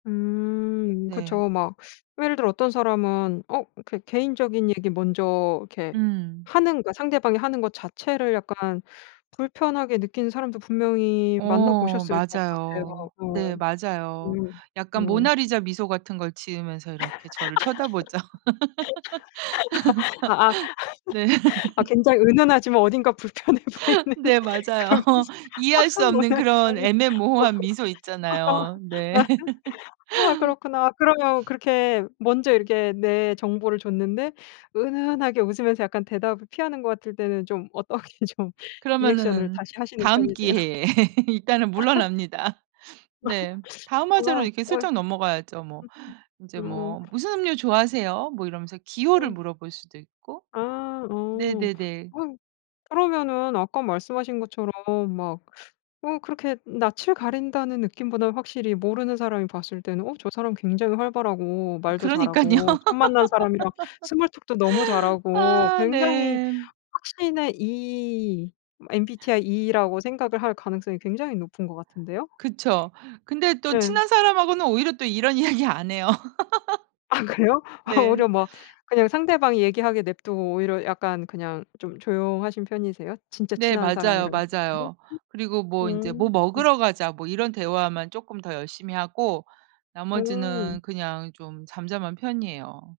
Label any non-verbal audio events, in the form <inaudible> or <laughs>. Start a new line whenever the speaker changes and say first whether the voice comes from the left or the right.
left: 음
right: 네.
left: 그쵸. 막 예를 들어 어떤 사람은 어 이렇게 개인적인 얘기 먼저 이렇게
right: 음.
left: 하는 것 상대방이 하는 것 자체를 약간 불편하게 느끼는 사람도 분명히
right: 어
left: 만나보셨을 것 같아요.
right: 맞아요.
left: 어.
right: 네 맞아요.
left: 음.
right: 약간
left: 어.
right: 모나리자 미소 같은 걸 지으면서 이렇게 저를 쳐다보죠.
left: <laughs> 아아
right: <laughs> 네.
left: <laughs> 아 굉장히
right: <laughs>
left: 은은하지만 어딘가 불편해 보이는
right: 네 맞아요.
left: 그러면서
right: 이해할
left: 아
right: 수 없는
left: 뭐야
right: 그런
left: 이상해.
right: 애매모호한 미소 있잖아요. 네.
left: <laughs>
right: <laughs>
left: 아 그렇구나. 그러면
right: <sniffs>
left: 그렇게 먼저 이렇게 내 정보를 줬는데 은은하게 웃으면서 약간 대답을 피하는 것 같을 때는 좀 어떻게 좀 리액션을
right: 그러면은
left: 다시 하시는
right: 다음
left: 편이세요?
right: 기회에 <laughs> 일단은
left: <laughs>
right: 물러납니다. <sniffs> 네.
left: <laughs>
right: 다음 화제로
left: 아.
right: 이렇게
left: 거의.
right: 슬쩍 넘어가야죠, 뭐. 인제
left: 음.
right: 뭐 "무슨 음료 좋아하세요?" 뭐 이러면서 기호를
left: 음.
right: 물어볼 수도 있고.
left: 아 어.
right: 네네네.
left: 어 그러면은 아까 말씀하신 것처럼 막 어 그렇게 낯을 가린다는 느낌보다는 확실히 모르는 사람이 봤을 때는 어 저 사람 굉장히 활발하고 말도
right: 그러니깐요.
left: 잘하고 처음 만난 사람이랑 스몰 톡도 너무
right: <laughs>
left: 잘하고
right: 아
left: 굉장히
right: 네.
left: 확신의 E MBTI E라고 생각을 할 가능성이 굉장히 높은 것 같은데요?
right: 그쵸. 근데 또
left: 예.
right: 친한 사람하고는 오히려 또 이런 이야기 안 해요.
left: 아 그래요?
right: <laughs>
left: 아
right: 네.
left: 오히려 막
right: <sniffs>
left: 그냥 상대방이 얘기하게 냅두고 오히려 약간 그냥 좀 조용하신 편이세요? 진짜
right: 네
left: 친한
right: 맞아요,
left: 사람이랑 있을 때는?
right: 맞아요. 그리고 뭐 인제 "뭐
left: 음 움.
right: 먹으러 가자." 뭐 이런 대화만 쪼끔 더 열심히 하고 나머지는
left: 음.
right: 그냥 좀 잠잠한 편이에요.